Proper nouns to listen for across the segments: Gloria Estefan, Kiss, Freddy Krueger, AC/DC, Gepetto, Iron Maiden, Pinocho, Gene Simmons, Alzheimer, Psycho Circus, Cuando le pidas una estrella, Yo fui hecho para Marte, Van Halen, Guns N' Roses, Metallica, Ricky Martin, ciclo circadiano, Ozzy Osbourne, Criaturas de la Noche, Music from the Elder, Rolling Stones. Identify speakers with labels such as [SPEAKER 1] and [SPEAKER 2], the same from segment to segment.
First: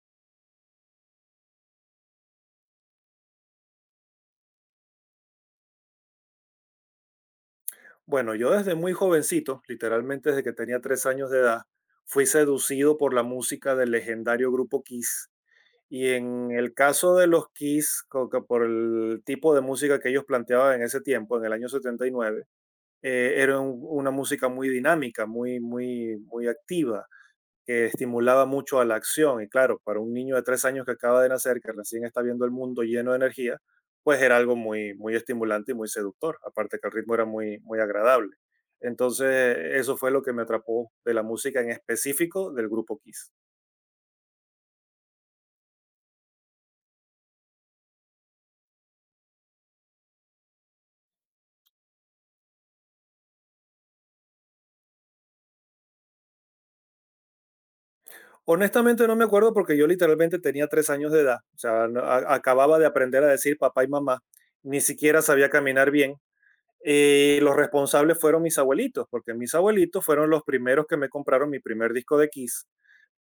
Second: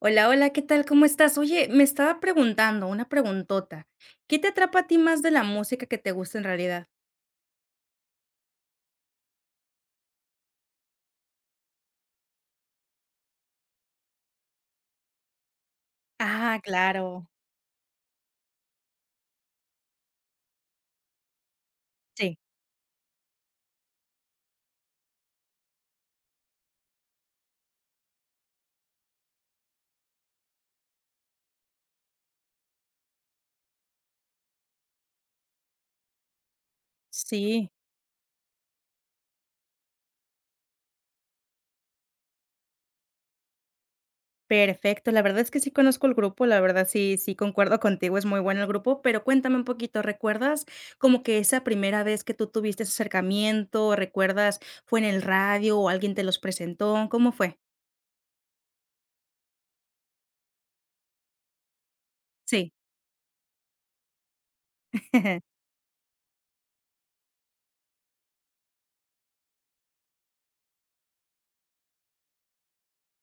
[SPEAKER 1] Hola, hola, ¿qué tal? ¿Cómo estás? Oye, me estaba preguntando, una preguntota. ¿Qué te atrapa a ti más de la música que te gusta en realidad?
[SPEAKER 2] Bueno, yo desde muy jovencito, literalmente desde que tenía 3 años de edad, fui seducido por la música del legendario grupo Kiss. Y en
[SPEAKER 1] Ah,
[SPEAKER 2] el caso de
[SPEAKER 1] claro,
[SPEAKER 2] los Kiss, que por el tipo de música que ellos planteaban en ese tiempo, en el año
[SPEAKER 1] sí.
[SPEAKER 2] 79, era una música muy dinámica, muy, muy, muy activa que estimulaba mucho a la acción. Y claro, para un niño de 3 años que acaba de nacer, que recién está viendo el mundo lleno de energía, pues era algo muy, muy estimulante y muy seductor, aparte que el ritmo era muy,
[SPEAKER 1] Sí,
[SPEAKER 2] muy agradable. Entonces, eso fue lo que me atrapó de la música en específico del grupo Kiss.
[SPEAKER 1] perfecto. La verdad es que sí conozco el grupo, la verdad sí, sí concuerdo contigo, es muy bueno el grupo, pero cuéntame un poquito, ¿recuerdas como que esa primera vez que tú tuviste ese acercamiento? ¿Recuerdas fue en el radio o alguien te los presentó? ¿Cómo fue?
[SPEAKER 2] Honestamente no me acuerdo porque yo literalmente tenía 3 años de edad, o sea,
[SPEAKER 1] Sí.
[SPEAKER 2] acababa de aprender a decir papá y mamá, ni siquiera sabía caminar bien, y los responsables fueron mis abuelitos, porque mis abuelitos fueron los primeros que me compraron mi primer disco de Kiss,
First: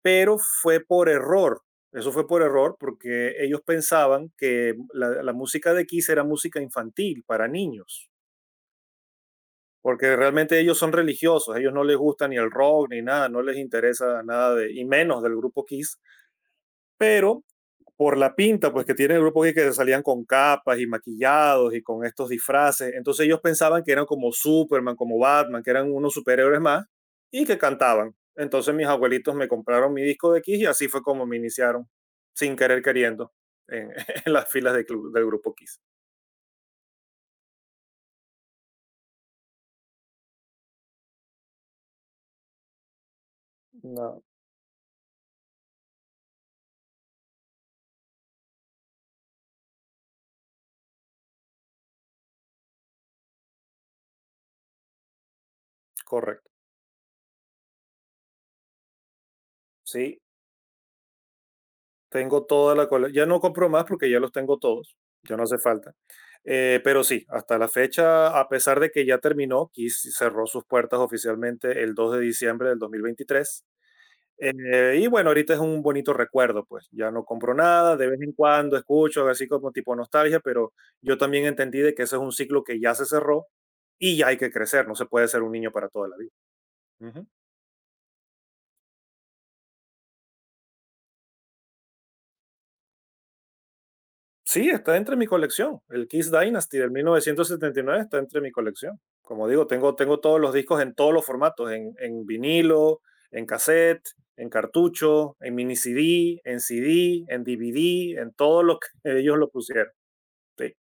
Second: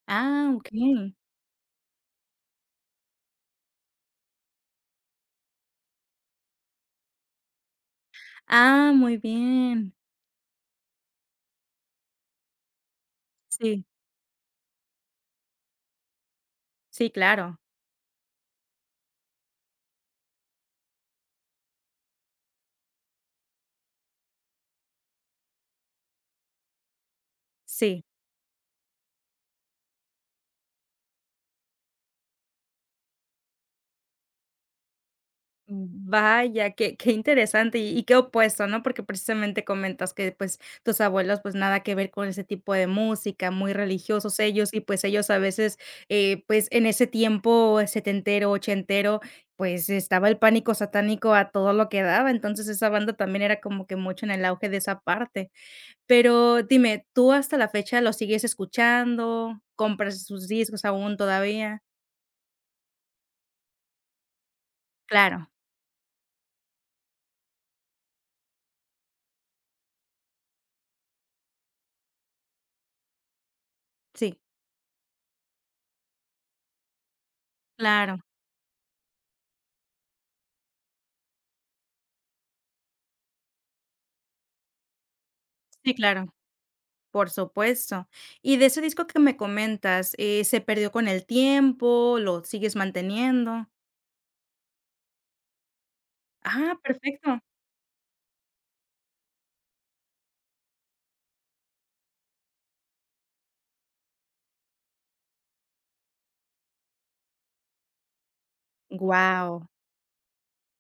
[SPEAKER 2] pero
[SPEAKER 1] Ah, ok.
[SPEAKER 2] fue por error. Eso fue por error porque ellos pensaban que la música de Kiss era música infantil para niños,
[SPEAKER 1] Ah, muy bien.
[SPEAKER 2] porque realmente ellos son religiosos, ellos no les gusta ni el rock ni nada, no les
[SPEAKER 1] Sí,
[SPEAKER 2] interesa nada de, y menos del grupo Kiss,
[SPEAKER 1] sí,
[SPEAKER 2] pero
[SPEAKER 1] claro.
[SPEAKER 2] por la pinta pues que tiene el grupo gay que salían con capas y maquillados y con estos disfraces. Entonces ellos pensaban que eran como Superman, como Batman, que eran unos superhéroes más y que
[SPEAKER 1] Sí.
[SPEAKER 2] cantaban. Entonces mis abuelitos me compraron mi disco de Kiss y así fue como me iniciaron, sin querer queriendo, en, en las filas del grupo Kiss.
[SPEAKER 1] Vaya, qué interesante y qué opuesto, ¿no? Porque precisamente comentas que, pues, tus abuelos, pues, nada que ver con ese tipo de música, muy
[SPEAKER 2] No.
[SPEAKER 1] religiosos ellos, y pues ellos a veces, pues, en ese tiempo setentero, ochentero, pues, estaba el pánico satánico a todo lo que daba, entonces esa banda también era como que mucho en el auge de esa parte.
[SPEAKER 2] Correcto.
[SPEAKER 1] Pero dime, ¿tú hasta la fecha lo sigues escuchando?
[SPEAKER 2] Sí,
[SPEAKER 1] ¿Compras sus discos aún todavía?
[SPEAKER 2] tengo toda la colección. Ya no compro más porque ya los tengo todos. Ya
[SPEAKER 1] Claro,
[SPEAKER 2] no hace falta. Pero sí, hasta la fecha, a pesar de que ya terminó, Kiss cerró sus puertas oficialmente el 2 de diciembre del 2023.
[SPEAKER 1] sí,
[SPEAKER 2] Y bueno, ahorita es un bonito recuerdo, pues ya no compro nada, de
[SPEAKER 1] claro,
[SPEAKER 2] vez en cuando escucho así como tipo nostalgia, pero yo también entendí de que ese es un ciclo que ya se cerró y ya hay que crecer, no se puede ser un niño para
[SPEAKER 1] sí,
[SPEAKER 2] toda la vida.
[SPEAKER 1] claro.
[SPEAKER 2] Ujú.
[SPEAKER 1] Por supuesto. Y de ese disco que me comentas, ¿se perdió con el tiempo? ¿Lo sigues manteniendo?
[SPEAKER 2] Sí, está entre mi colección. El Kiss
[SPEAKER 1] Ah,
[SPEAKER 2] Dynasty del
[SPEAKER 1] perfecto.
[SPEAKER 2] 1979 está entre mi colección. Como digo, tengo todos los discos en todos los formatos, en vinilo, en cassette, en cartucho, en mini CD, en CD, en DVD, en todo lo que ellos lo
[SPEAKER 1] Guau,
[SPEAKER 2] pusieron. Sí,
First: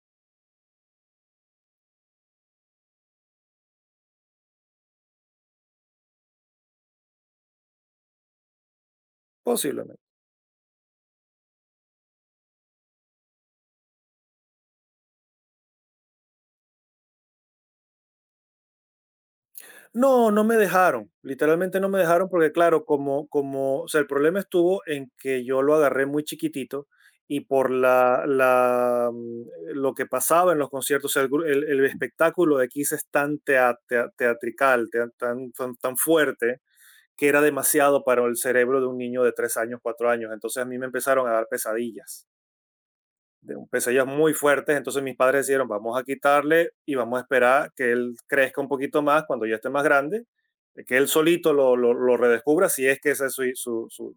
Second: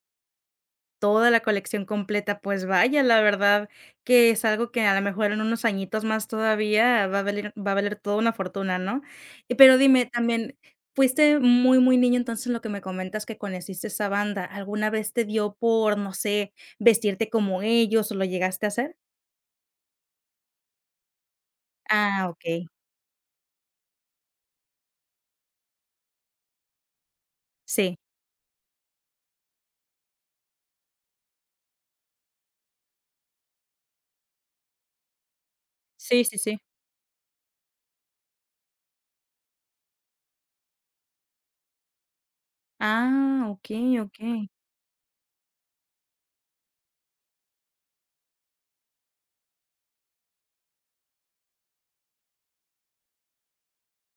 [SPEAKER 1] toda la colección completa, pues vaya, la verdad que es algo que a lo mejor en unos añitos más todavía va a valer toda una fortuna, ¿no? Y pero dime
[SPEAKER 2] posiblemente.
[SPEAKER 1] también, fuiste muy, muy niño, entonces, lo que me comentas que conociste esa banda, ¿alguna vez te dio por, no sé, vestirte como ellos, o lo llegaste a hacer?
[SPEAKER 2] No, no me dejaron, literalmente no me
[SPEAKER 1] Ah,
[SPEAKER 2] dejaron porque
[SPEAKER 1] okey.
[SPEAKER 2] claro, o sea, el problema estuvo en que yo lo agarré muy chiquitito y por
[SPEAKER 1] Sí.
[SPEAKER 2] lo que pasaba en los conciertos, o sea, el gru el espectáculo de Kiss es tan tea tea teatrical, tea tan tan tan
[SPEAKER 1] Sí, sí, sí.
[SPEAKER 2] fuerte, que era demasiado para el cerebro de un niño de 3 años, 4 años. Entonces, a mí me empezaron a dar pesadillas
[SPEAKER 1] Ah,
[SPEAKER 2] de un
[SPEAKER 1] okey,
[SPEAKER 2] pesadillas muy
[SPEAKER 1] okey.
[SPEAKER 2] fuertes, entonces mis padres dijeron vamos a quitarle y vamos a esperar que él crezca un poquito más cuando ya esté más grande, que él solito lo redescubra si es que esa es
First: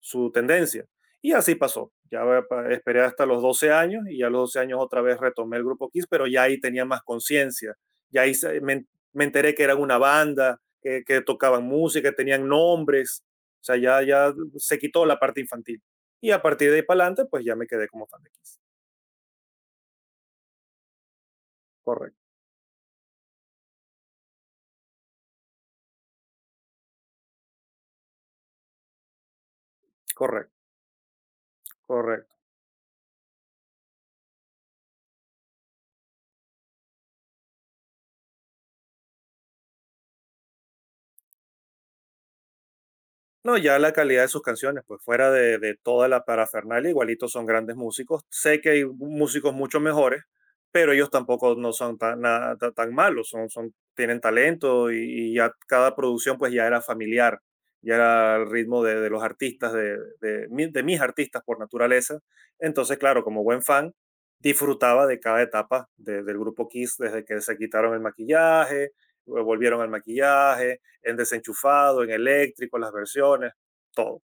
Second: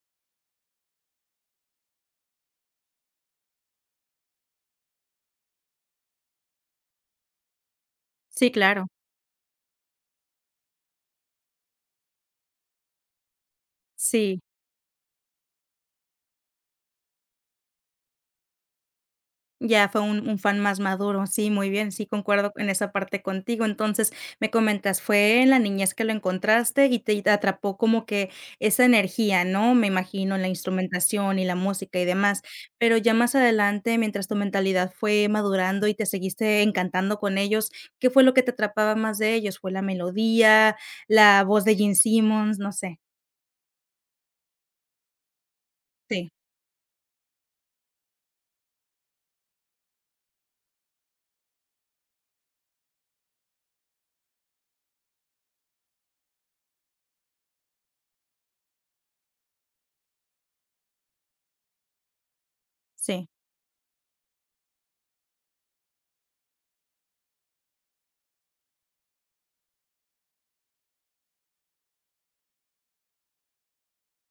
[SPEAKER 2] su tendencia. Y así pasó. Ya esperé hasta los 12 años y ya a los 12 años otra vez retomé el grupo Kiss, pero ya ahí tenía más conciencia. Ya ahí
[SPEAKER 1] Sí, claro.
[SPEAKER 2] enteré que eran una banda, tocaban música, tenían nombres. O sea, ya
[SPEAKER 1] Sí,
[SPEAKER 2] se quitó la parte infantil. Y a partir de ahí para adelante, pues ya me quedé como fan de Kiss.
[SPEAKER 1] ya fue un fan más maduro. Sí, muy bien, sí,
[SPEAKER 2] Correcto,
[SPEAKER 1] concuerdo en esa parte contigo. Entonces, me comentas, fue en la niñez que lo encontraste y te atrapó como que esa energía, ¿no? Me imagino, en la
[SPEAKER 2] correcto,
[SPEAKER 1] instrumentación y la música y
[SPEAKER 2] correcto.
[SPEAKER 1] demás. Pero ya más adelante, mientras tu mentalidad fue madurando y te seguiste encantando con ellos, ¿qué fue lo que te atrapaba más de ellos? ¿Fue la melodía, la voz de Gene Simmons? No sé.
[SPEAKER 2] No, ya la calidad de sus canciones, pues fuera de toda la
[SPEAKER 1] Sí,
[SPEAKER 2] parafernalia, igualitos son grandes músicos. Sé que hay músicos mucho mejores, pero ellos tampoco no son tan, nada tan malos, son, tienen talento y ya cada producción pues ya era familiar, ya era el ritmo de los artistas, de mis artistas por naturaleza. Entonces, claro,
[SPEAKER 1] sí.
[SPEAKER 2] como buen fan, disfrutaba de cada etapa del grupo Kiss, desde que se quitaron el maquillaje, luego volvieron al maquillaje, en desenchufado, en eléctrico, las versiones, todo.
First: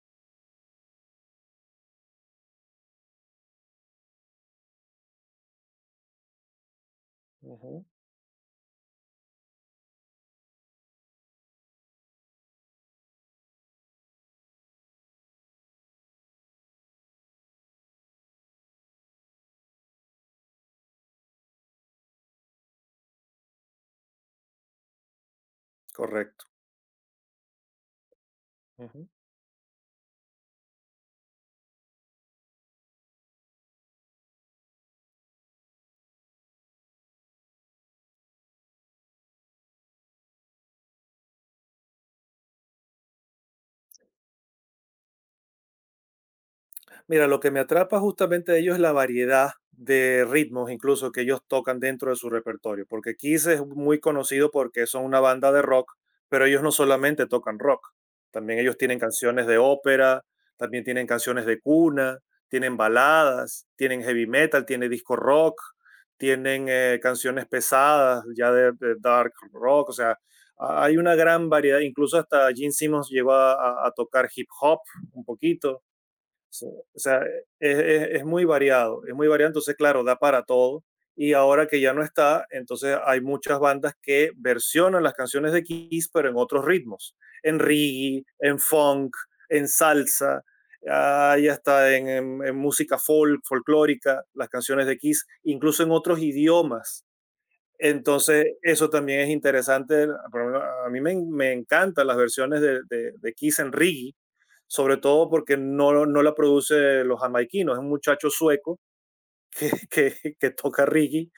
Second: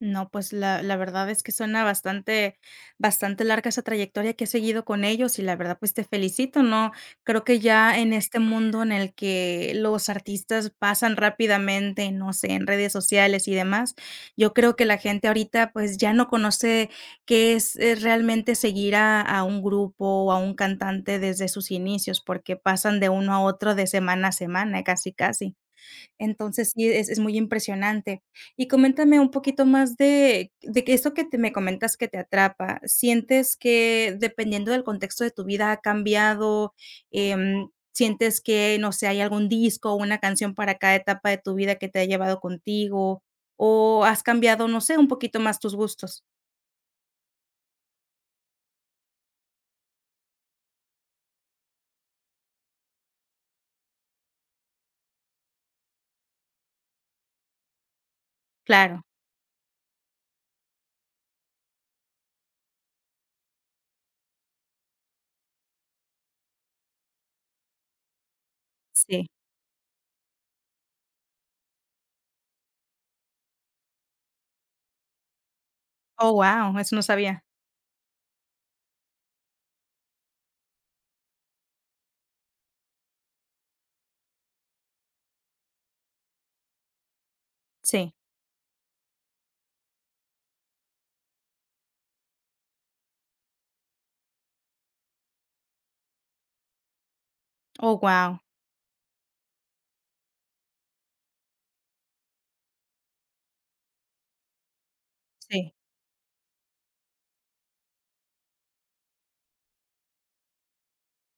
[SPEAKER 1] No, pues la verdad es que suena bastante larga esa trayectoria que has seguido con ellos y la verdad, pues, te felicito, ¿no? Creo que
[SPEAKER 2] Ujú.
[SPEAKER 1] ya en este mundo en el que los artistas pasan rápidamente, no sé, en redes sociales y demás, yo creo que la gente ahorita, pues, ya no conoce qué es, realmente seguir a un grupo o a un cantante desde sus inicios, porque pasan de uno a otro de semana a semana, casi, casi.
[SPEAKER 2] Correcto.
[SPEAKER 1] Entonces, sí, es muy impresionante. Y
[SPEAKER 2] Ujú.
[SPEAKER 1] coméntame un poquito más de que esto que te me comentas que te atrapa, ¿sientes que dependiendo del contexto de tu vida ha cambiado? ¿Sientes que, no sé, hay algún disco o una canción para cada etapa de tu vida que te ha llevado contigo? ¿O has cambiado, no sé, un poquito más tus gustos?
[SPEAKER 2] Mira, lo que me atrapa justamente de ellos es la variedad de ritmos, incluso que ellos tocan dentro de su repertorio, porque Kiss es muy conocido porque son una banda de rock, pero ellos no solamente tocan rock, también ellos tienen
[SPEAKER 1] Claro,
[SPEAKER 2] canciones de ópera, también tienen canciones de cuna, tienen baladas, tienen heavy metal, tienen disco rock, tienen canciones pesadas, ya de
[SPEAKER 1] sí.
[SPEAKER 2] dark rock, o sea, hay una gran variedad, incluso hasta Gene Simmons llegó a a tocar hip hop un poquito.
[SPEAKER 1] Oh,
[SPEAKER 2] So,
[SPEAKER 1] wow, eso
[SPEAKER 2] o
[SPEAKER 1] no
[SPEAKER 2] sea,
[SPEAKER 1] sabía.
[SPEAKER 2] es muy variado, entonces claro, da para todo. Y ahora que ya no está, entonces hay muchas bandas que versionan las canciones de Kiss, pero en otros ritmos, en
[SPEAKER 1] Sí.
[SPEAKER 2] reggae, en funk, en salsa, ah, y hasta en, en música folk, folclórica, las canciones de Kiss, incluso en otros idiomas.
[SPEAKER 1] Oh, wow.
[SPEAKER 2] Entonces, eso también es interesante. A mí me encantan las versiones de Kiss en Rigi, sobre todo porque
[SPEAKER 1] Sí.
[SPEAKER 2] no, no la produce los jamaiquinos, es un muchacho sueco que toca Rigi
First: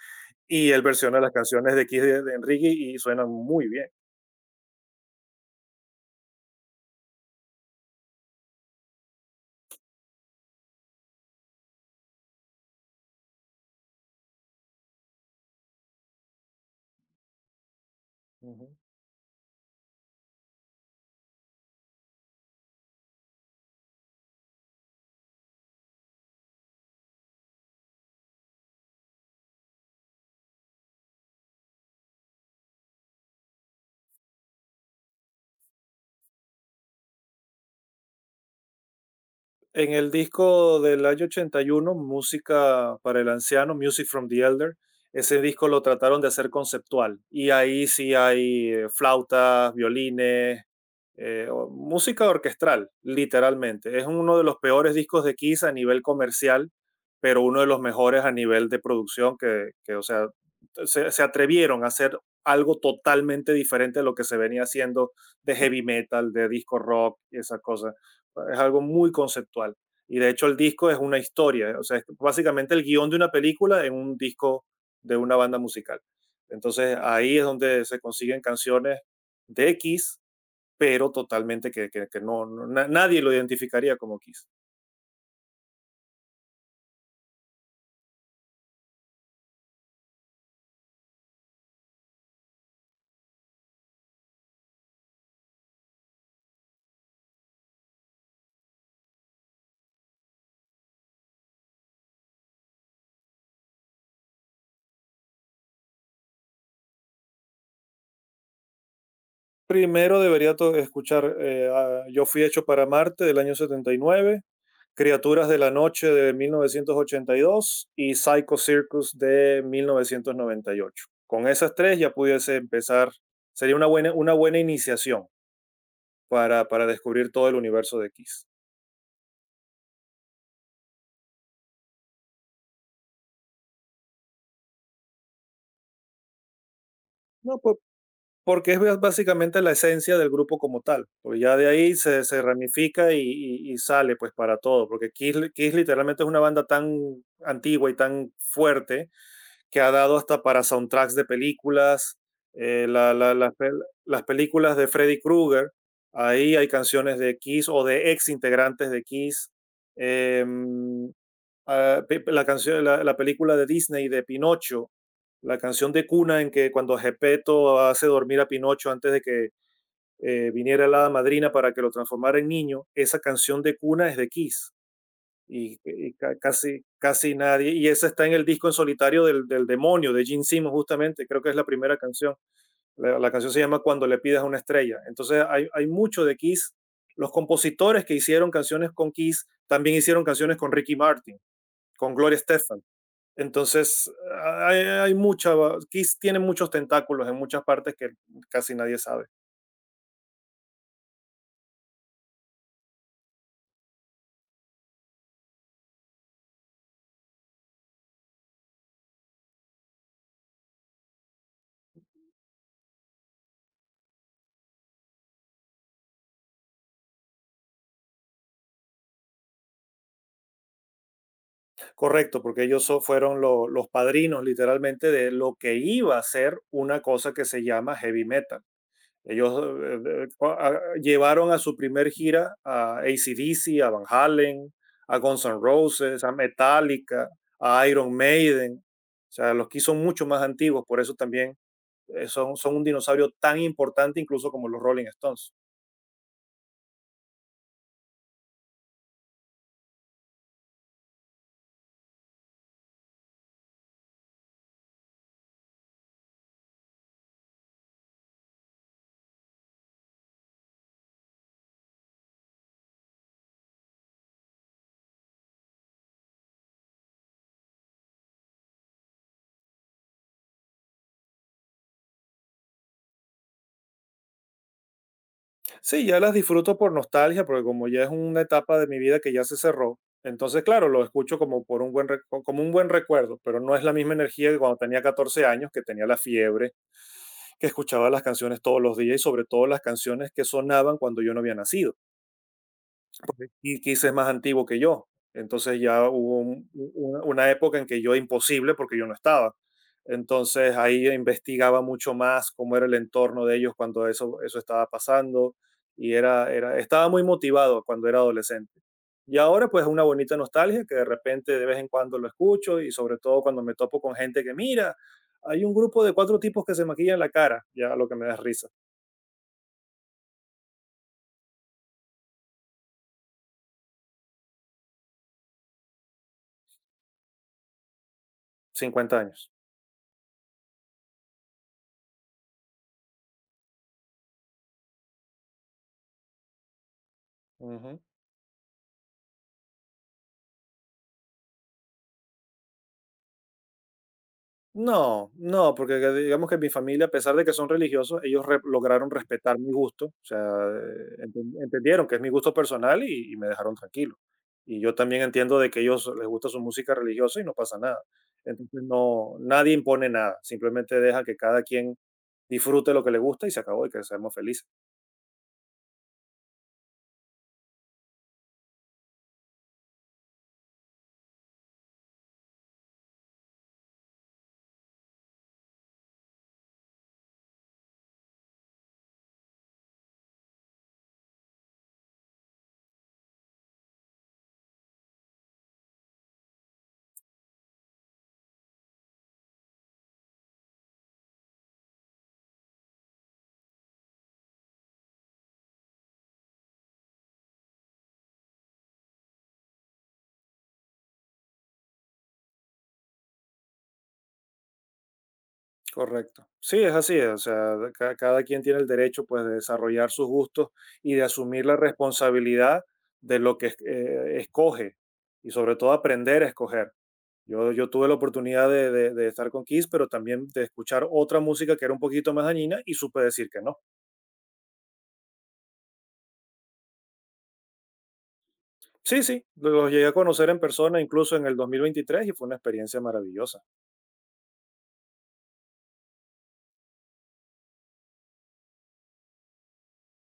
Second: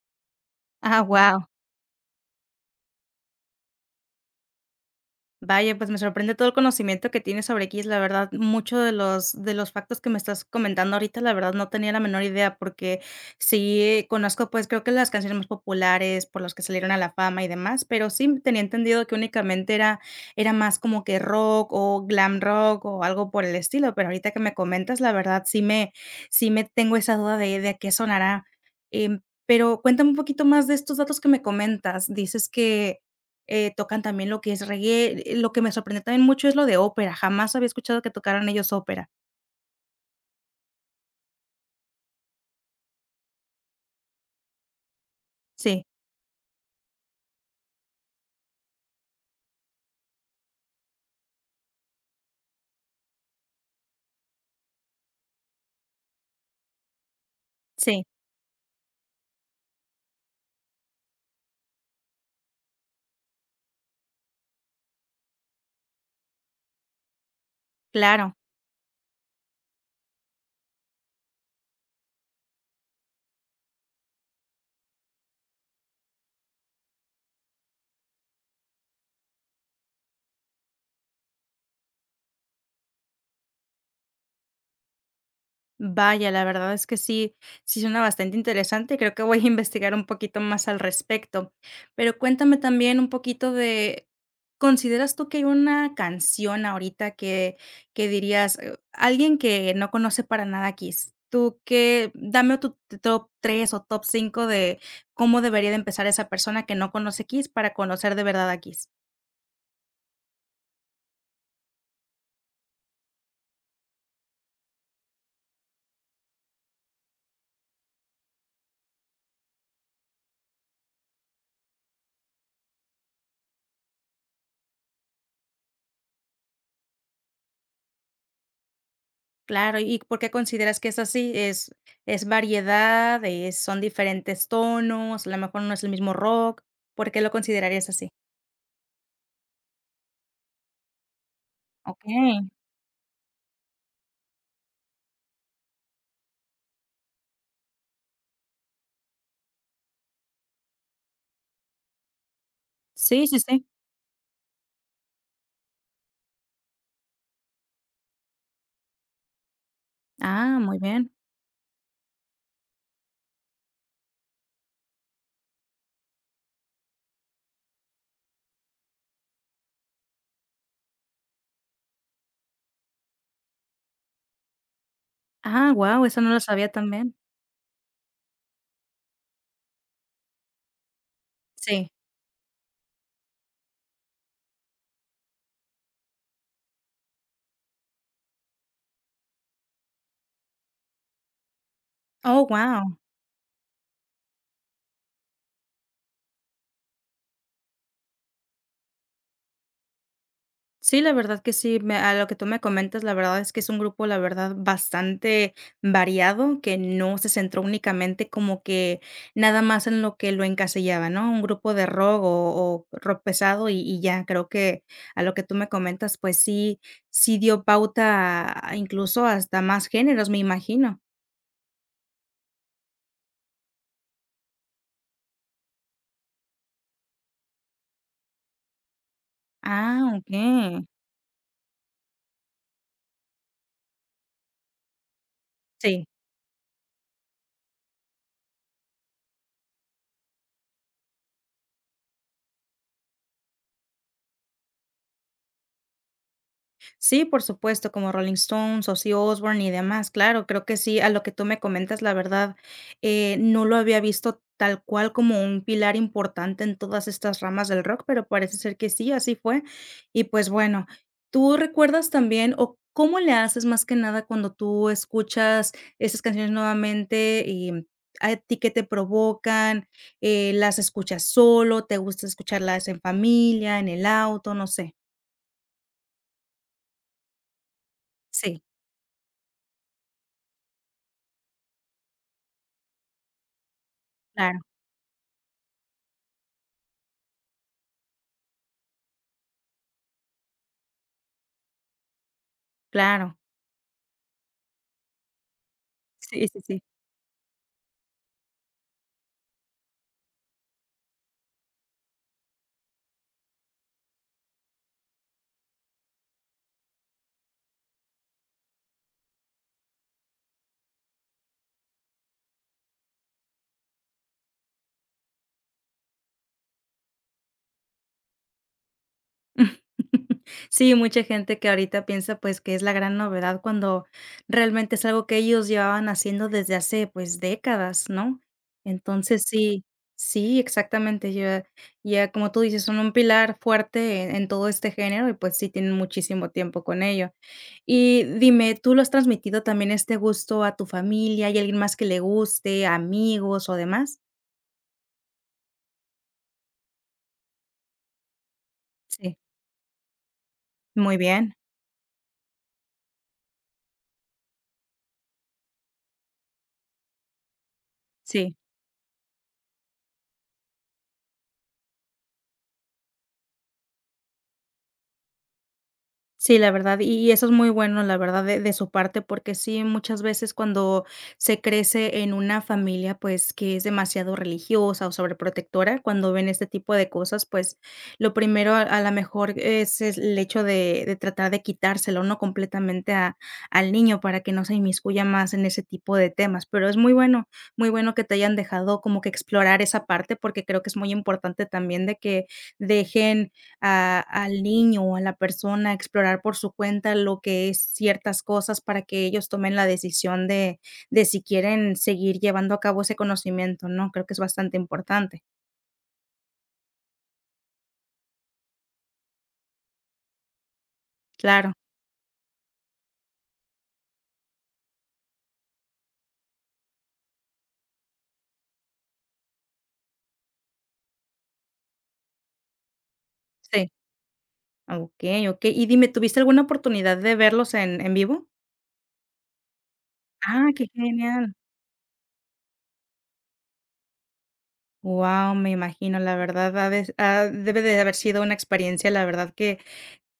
[SPEAKER 2] y él
[SPEAKER 1] Ah,
[SPEAKER 2] versiona las
[SPEAKER 1] wow.
[SPEAKER 2] canciones de Kiss de y suenan muy bien.
[SPEAKER 1] Vaya, pues me sorprende todo el conocimiento que tienes sobre Kiss, la verdad, muchos de los factos que me estás comentando ahorita, la verdad no tenía la menor idea, porque sí conozco, pues, creo que las canciones más populares, por las que salieron a la fama y demás, pero sí
[SPEAKER 2] Uh
[SPEAKER 1] tenía
[SPEAKER 2] -huh.
[SPEAKER 1] entendido que únicamente era más como que rock, o glam rock, o algo por el estilo, pero ahorita que me comentas, la verdad sí me tengo esa duda de a qué sonará. Em, pero cuéntame un poquito más de estos datos que me comentas. Dices que tocan también lo que es reggae. Lo que me sorprendió también mucho es lo de ópera. Jamás había escuchado que tocaran ellos ópera.
[SPEAKER 2] En el disco del año 81, Música para el Anciano, Music from the Elder, ese disco lo
[SPEAKER 1] Sí,
[SPEAKER 2] trataron de hacer conceptual. Y ahí sí hay flautas, violines, música orquestral, literalmente. Es uno de los peores discos de Kiss a nivel comercial, pero uno de los
[SPEAKER 1] sí,
[SPEAKER 2] mejores a nivel de producción, o sea, se atrevieron a hacer algo totalmente diferente a lo que se venía haciendo de heavy metal, de disco rock y esas cosas,
[SPEAKER 1] claro.
[SPEAKER 2] es algo muy conceptual. Y de hecho el disco es una historia, o sea, es básicamente el guión de una película en un disco de una banda musical. Entonces ahí es donde se consiguen canciones de X, pero totalmente que no, nadie lo identificaría como X.
[SPEAKER 1] Vaya, la verdad es que sí, sí suena bastante interesante. Creo que voy a investigar un poquito más al respecto. Pero cuéntame también un poquito de, ¿consideras tú que hay una canción ahorita que dirías, alguien que no conoce para nada Kiss? Tú que, dame tu top 3 o top 5 de cómo debería de empezar esa persona que no conoce Kiss para conocer de verdad a Kiss.
[SPEAKER 2] Primero debería escuchar a Yo fui hecho para Marte del año 79, Criaturas de la Noche de 1982 y Psycho Circus de 1998. Con esas tres ya pudiese empezar, sería una buena iniciación para descubrir todo el universo de Kiss.
[SPEAKER 1] Claro, ¿y por qué consideras que es así? ¿Es variedad, es son diferentes tonos, a lo mejor no es el mismo rock? ¿Por qué lo
[SPEAKER 2] No, por-
[SPEAKER 1] considerarías así?
[SPEAKER 2] porque es básicamente la esencia del grupo como tal, porque ya de ahí se
[SPEAKER 1] Okey.
[SPEAKER 2] ramifica y sale pues para todo, porque Kiss literalmente es una banda tan antigua y tan fuerte que ha dado hasta para soundtracks de películas,
[SPEAKER 1] Sí, sí,
[SPEAKER 2] las
[SPEAKER 1] sí.
[SPEAKER 2] las películas de Freddy Krueger, ahí hay canciones de Kiss o de ex integrantes de Kiss.
[SPEAKER 1] Ah, muy
[SPEAKER 2] em,
[SPEAKER 1] bien.
[SPEAKER 2] ah, la, la película de Disney de Pinocho, la canción de cuna en que cuando Gepetto hace dormir a Pinocho antes de que viniera la hada madrina para que lo transformara en niño, esa canción de cuna es de Kiss
[SPEAKER 1] Ah, guau, eso no lo sabía
[SPEAKER 2] casi,
[SPEAKER 1] también.
[SPEAKER 2] casi nadie. Y esa está en el disco en solitario del demonio, de Gene Simmons, justamente, creo que es la
[SPEAKER 1] Sí.
[SPEAKER 2] primera canción. La canción se llama Cuando le pidas una estrella. Entonces hay mucho de Kiss. Los compositores que hicieron canciones con Kiss también hicieron canciones con Ricky Martin, con Gloria
[SPEAKER 1] Oh,
[SPEAKER 2] Estefan.
[SPEAKER 1] guau.
[SPEAKER 2] Entonces Kiss tiene muchos tentáculos en muchas partes que casi nadie sabe.
[SPEAKER 1] Sí, la verdad que sí, me a lo que tú me comentas, la verdad es que es un grupo, la verdad, bastante variado, que no se centró únicamente como que nada más en lo que lo encasillaba, ¿no? Un grupo de rock o rock pesado y ya, creo que a lo que tú me comentas, pues sí dio pauta a incluso hasta más géneros, me imagino.
[SPEAKER 2] Correcto, porque ellos fueron los padrinos literalmente de lo que iba a ser una cosa que se llama heavy metal. Ellos
[SPEAKER 1] Ah, okey.
[SPEAKER 2] llevaron a su primer gira a AC/DC, a Van Halen, a Guns N'
[SPEAKER 1] Sí.
[SPEAKER 2] Roses, a Metallica, a Iron Maiden. O sea, los que son mucho más antiguos, por eso también son un dinosaurio tan importante incluso como los Rolling Stones.
[SPEAKER 1] Sí, por supuesto, como Rolling Stones, Ozzy Osbourne y demás. Claro, creo que sí, a lo que tú me comentas, la verdad, no lo había visto tal cual como un pilar importante en todas estas ramas del rock, pero parece ser que sí, así fue. Y pues bueno, ¿tú recuerdas también o cómo le haces más que nada cuando tú escuchas esas canciones nuevamente y a ti qué te provocan? ¿Las escuchas solo? ¿Te gusta escucharlas en familia, en el auto? No sé.
[SPEAKER 2] Sí, ya las disfruto por nostalgia, porque como ya es una
[SPEAKER 1] Sí.
[SPEAKER 2] etapa de mi vida que ya se cerró, entonces claro, lo escucho como, por un, buen, recu- como un buen recuerdo, pero no es la misma energía que
[SPEAKER 1] Claro,
[SPEAKER 2] cuando tenía 14 años, que tenía la fiebre, que escuchaba las canciones todos los días y sobre todo las canciones que sonaban cuando yo no había nacido
[SPEAKER 1] claro.
[SPEAKER 2] y quizás es más antiguo que yo. Entonces ya hubo
[SPEAKER 1] Sí, sí, sí.
[SPEAKER 2] una época en que yo imposible porque yo no estaba. Entonces ahí investigaba mucho más cómo era el entorno de ellos cuando eso estaba pasando era, estaba muy motivado cuando era adolescente. Y ahora pues es una bonita nostalgia que de repente de vez en cuando lo escucho y sobre todo cuando me topo con gente que mira, hay un grupo de cuatro tipos que se maquillan la cara, ya lo que me da risa.
[SPEAKER 1] Sí, mucha gente que ahorita piensa, pues, que es la gran novedad cuando realmente es algo que ellos llevaban haciendo desde hace, pues, décadas, ¿no?
[SPEAKER 2] cincuenta
[SPEAKER 1] Entonces
[SPEAKER 2] años.
[SPEAKER 1] sí, sí, exactamente, ya ya, como tú dices, son un pilar fuerte en todo este género y, pues, sí tienen muchísimo tiempo con ello.
[SPEAKER 2] Ujú.
[SPEAKER 1] Y dime, ¿tú lo has transmitido también este gusto a tu familia? ¿Hay alguien más que le guste, amigos o demás?
[SPEAKER 2] No, no, porque digamos que mi familia, a pesar de que son religiosos, ellos lograron
[SPEAKER 1] Sí,
[SPEAKER 2] respetar mi gusto, o sea,
[SPEAKER 1] muy bien,
[SPEAKER 2] entendieron que es mi gusto personal y me dejaron tranquilo. Y yo también entiendo de que ellos les gusta su música religiosa y no pasa nada.
[SPEAKER 1] sí.
[SPEAKER 2] Entonces no, nadie impone nada, simplemente deja que cada quien disfrute lo que le gusta y se acabó y que seamos felices.
[SPEAKER 1] Sí, la verdad, y eso es muy bueno, la verdad, de su parte, porque sí, muchas veces cuando se crece en una familia, pues, que es demasiado religiosa o sobreprotectora, cuando ven este tipo de cosas, pues, lo primero, a la mejor es el hecho de tratar de quitárselo, ¿no?, completamente a al niño para que no se inmiscuya más en ese tipo de temas. Pero es muy bueno, muy bueno que te hayan dejado como que explorar esa parte, porque creo que es muy importante también de que dejen a al niño o a la persona a explorar por su cuenta lo que es ciertas cosas para que ellos tomen la decisión de si quieren seguir llevando a cabo ese conocimiento, ¿no? Creo que es bastante importante.
[SPEAKER 2] Correcto. Sí, es así. O sea, de cada quien tiene el derecho pues, de desarrollar sus gustos y de asumir
[SPEAKER 1] Claro,
[SPEAKER 2] la responsabilidad de escoge y sobre todo aprender a escoger. Yo tuve la oportunidad de estar con Kiss, pero también de escuchar otra música que era un poquito más dañina y supe decir que no.
[SPEAKER 1] sí. Okey, okey. Y dime, ¿tuviste alguna oportunidad de verlos en vivo?
[SPEAKER 2] Sí, sí, los llegué a conocer en
[SPEAKER 1] Ah, qué
[SPEAKER 2] persona incluso en
[SPEAKER 1] genial.
[SPEAKER 2] el 2023 y fue una experiencia maravillosa.
[SPEAKER 1] Wow, me imagino, la verdad, ha de ha debe de haber sido una experiencia, la verdad que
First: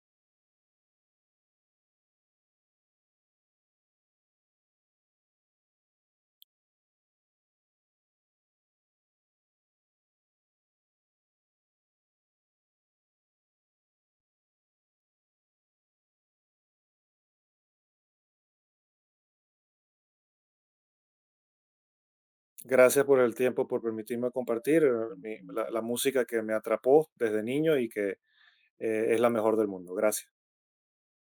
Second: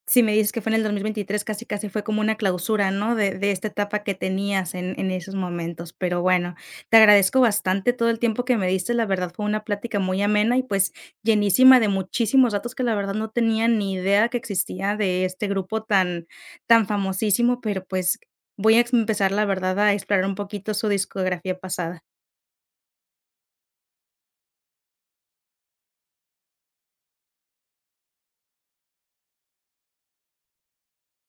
[SPEAKER 1] si me dices que fue en el 2023, casi, casi fue como una clausura, ¿no? De esta etapa que tenías en esos momentos. Pero bueno, te agradezco bastante todo el tiempo que me diste. La verdad fue una plática muy amena y, pues, llenísima de muchísimos datos que la verdad no tenía ni idea que existía de este grupo tan tan famosísimo, pero, pues, voy a empezar, la verdad, a explorar un poquito su discografía pasada.
[SPEAKER 2] Gracias por el tiempo, por permitirme compartir la la música que me atrapó desde niño y que es la mejor del mundo. Gracias.